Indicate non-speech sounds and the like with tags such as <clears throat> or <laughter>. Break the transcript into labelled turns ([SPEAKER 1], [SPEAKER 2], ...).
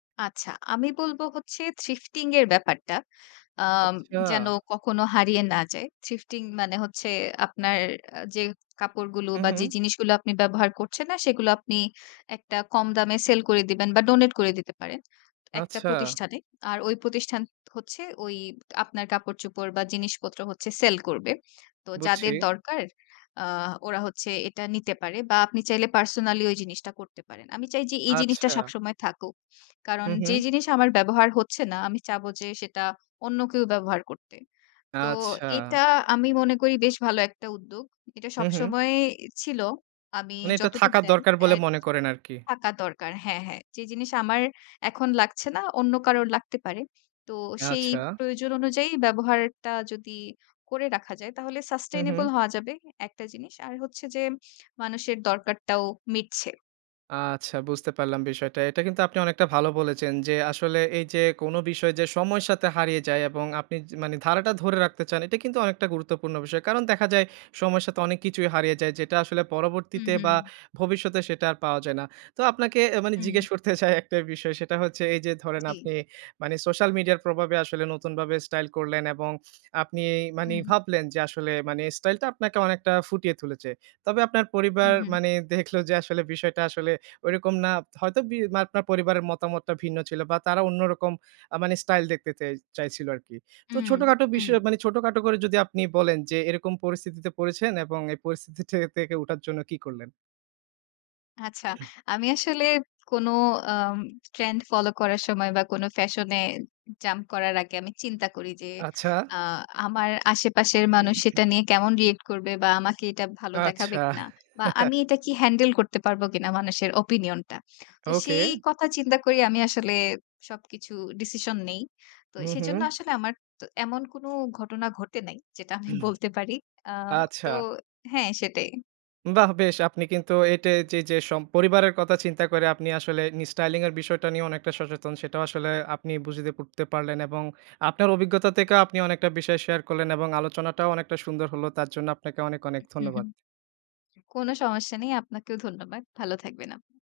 [SPEAKER 1] আচ্ছা, আমি বলব হচ্ছে থ্রিফটিং এর ব্যাপারটা। আম
[SPEAKER 2] আচ্ছা।
[SPEAKER 1] যেন কখনো হারিয়ে না যায়। থ্রিফটিং মানে হচ্ছে আপনার যে অ্যা কাপড়গুলো
[SPEAKER 2] হুম,
[SPEAKER 1] বা
[SPEAKER 2] হুম।
[SPEAKER 1] যে জিনিসগুলো আপনি ব্যবহার করছেন না সেগুলো আপনি একটা কম দামে সেল করে দিবেন বা ডোনেট করে দিতে পারেন, একটা
[SPEAKER 2] আচ্ছা।
[SPEAKER 1] প্রতিষ্ঠানে। আর ওই প্রতিষ্ঠান হচ্ছে ঐ আপনার কাপড়-চোপড় বা জিনিসপত্র হচ্ছে সেল করবে। তো
[SPEAKER 2] বুঝছি।
[SPEAKER 1] যাদের দরকার আ ওরা হচ্ছে এটা নিতে পারে, বা আপনি চাইলে পার্সোনালি ঐ জিনিসটা করতে পারেন। আমি চাই যে এই জিনিসটা
[SPEAKER 2] আচ্ছা।
[SPEAKER 1] সবসময় থাকুক। কারণ,
[SPEAKER 2] হুম,
[SPEAKER 1] যে
[SPEAKER 2] হুম।
[SPEAKER 1] জিনিস আমার ব্যবহার হচ্ছে না আমি চাব যে সেটা অন্য কেউ ব্যবহার করতে। তো
[SPEAKER 2] আচ্ছা।
[SPEAKER 1] এটা আমি মনে করি বেশ ভালো একটা উদ্যোগ। এটা
[SPEAKER 2] হুম, হুম।
[SPEAKER 1] সবসময় ছিল, আমি
[SPEAKER 2] মানে এটা
[SPEAKER 1] যতটুকু
[SPEAKER 2] থাকার
[SPEAKER 1] জানি
[SPEAKER 2] দরকার
[SPEAKER 1] অ্যা
[SPEAKER 2] বলে মনে করেন আরকি।
[SPEAKER 1] থাকা দরকার। হ্যাঁ, হ্যাঁ। যে জিনিস আমার এখন লাগছে না অন্য কারোর লাগতে পারে। তো সেই
[SPEAKER 2] আচ্ছা।
[SPEAKER 1] প্রয়োজন অনুযায়ী ব্যবহারটা যদি করে রাখা যায় তাহলে
[SPEAKER 2] হুম, হুম।
[SPEAKER 1] সাসটেইনেবল হওয়া যাবে একটা জিনিস। আর হচ্ছে যে মানুষের দরকারটাও মিটছে।
[SPEAKER 2] আচ্ছা, বুঝতে পারলাম বিষয়টা। এটা কিন্তু আপনি অনেকটা ভালো বলেছেন যে আসলে এই যে কোন বিষয় যে সময়ের সাথে হারিয়ে যায়। এবং আপনি যে মানে ধারাটা ধরে রাখতে চান এটা কিন্তু অনেকটা গুরুত্বপূর্ণ বিষয়। কারণ দেখা যায় সময়ের সাথে অনেক কিছুই হারিয়ে যায়। যেটা আসলে
[SPEAKER 1] হুম,
[SPEAKER 2] পরবর্তীতে বা
[SPEAKER 1] হুম।
[SPEAKER 2] ভবিষ্যতে সেটা আর পাওয়া যায় না। তো আপনাকে আ মানে
[SPEAKER 1] হুম।
[SPEAKER 2] জিজ্ঞেস করতে চাই একটা বিষয়, সেটা হচ্ছে এই যে ধরেন
[SPEAKER 1] জি।
[SPEAKER 2] আপনি মানে সোশ্যাল মিডিয়ার প্রভাবে আসলে নতুন ভাবে স্টাইল করলেন এবং আপনি মানি
[SPEAKER 1] হুম।
[SPEAKER 2] ভাবলেন যে আসলে মানে স্টাইলটা আপনাকে অনেকটা ফুটিয়ে তুলেছে। তবে আপনার পরিবার
[SPEAKER 1] উহুম।
[SPEAKER 2] মানে দেখলো যে আসলে বিষয়টা আসলে ঐরকম না। হয়তো বি আপনার পরিবারের মতামতটা ভিন্ন ছিল, বা তারা অন্যরকম আ মানে স্টাইল দেখতে চাই চাইছিল আরকি। তো
[SPEAKER 1] হুম,
[SPEAKER 2] ছোটখাটো
[SPEAKER 1] হুম।
[SPEAKER 2] বিষয় মানে ছোটখাটো করে যদি আপনি বলেন যে এরকম পরিস্থিতিতে পড়েছেন এবং এই পরিস্থিতি থেকে উঠার জন্য কী করলেন?
[SPEAKER 1] আচ্ছা, আমি আসলে কোন আম ট্রেন্ড ফলো করার সময় বা কোন ফ্যাশন এ জাম্প করার আগে, আমি চিন্তা করি যে
[SPEAKER 2] আচ্ছা।
[SPEAKER 1] আ আমার আশেপাশের মানুষ
[SPEAKER 2] <clears throat>
[SPEAKER 1] সেটা নিয়ে কেমন রিঅ্যাক্ট করবে। বা আমাকে এটা ভালো দেখাবে
[SPEAKER 2] আচ্ছা।
[SPEAKER 1] কিনা। বা
[SPEAKER 2] <chuckles>
[SPEAKER 1] আমি এটা কি হ্যান্ডেল করতে পারব কিনা মানুষের ওপিনিয়নটা। তো সেই
[SPEAKER 2] ওকে।
[SPEAKER 1] কথা চিন্তা করি আমি আসলে সবকিছু ডিসিশন নেই। তো
[SPEAKER 2] হুম, হুম।
[SPEAKER 1] সেজন্য আসলে আমার তো এমন কোন ঘটনা ঘটে নাই। যেটা আমি বলতে পারি। আ
[SPEAKER 2] <clears throat>
[SPEAKER 1] তো
[SPEAKER 2] আচ্ছা।
[SPEAKER 1] হ্যাঁ সেটাই।
[SPEAKER 2] বাহ! বেশ আপনি কিন্তু এটায় চে যে সম পরিবারের কথা চিন্তা করে আপনি আসলে নিজ স্টাইলিং এর বিষয়টা নিয়েও অনেকটা সচেতন। সেটাও আসলে আপনি বুঝেতে করতে পারলেন। এবং আপনার অভিজ্ঞতা থেকেও আপনি অনেকটা বিষয় শেয়ার করলেন এবং আলোচনাটাও অনেকটা সুন্দর হল। তার জন্য আপনাকে অনেক অনেক
[SPEAKER 1] উহ হুম,
[SPEAKER 2] ধন্যবাদ।
[SPEAKER 1] হুম। কোন সমস্যা নেই। আপনাকেও ধন্যবাদ। ভালো থাকবেন আপনি।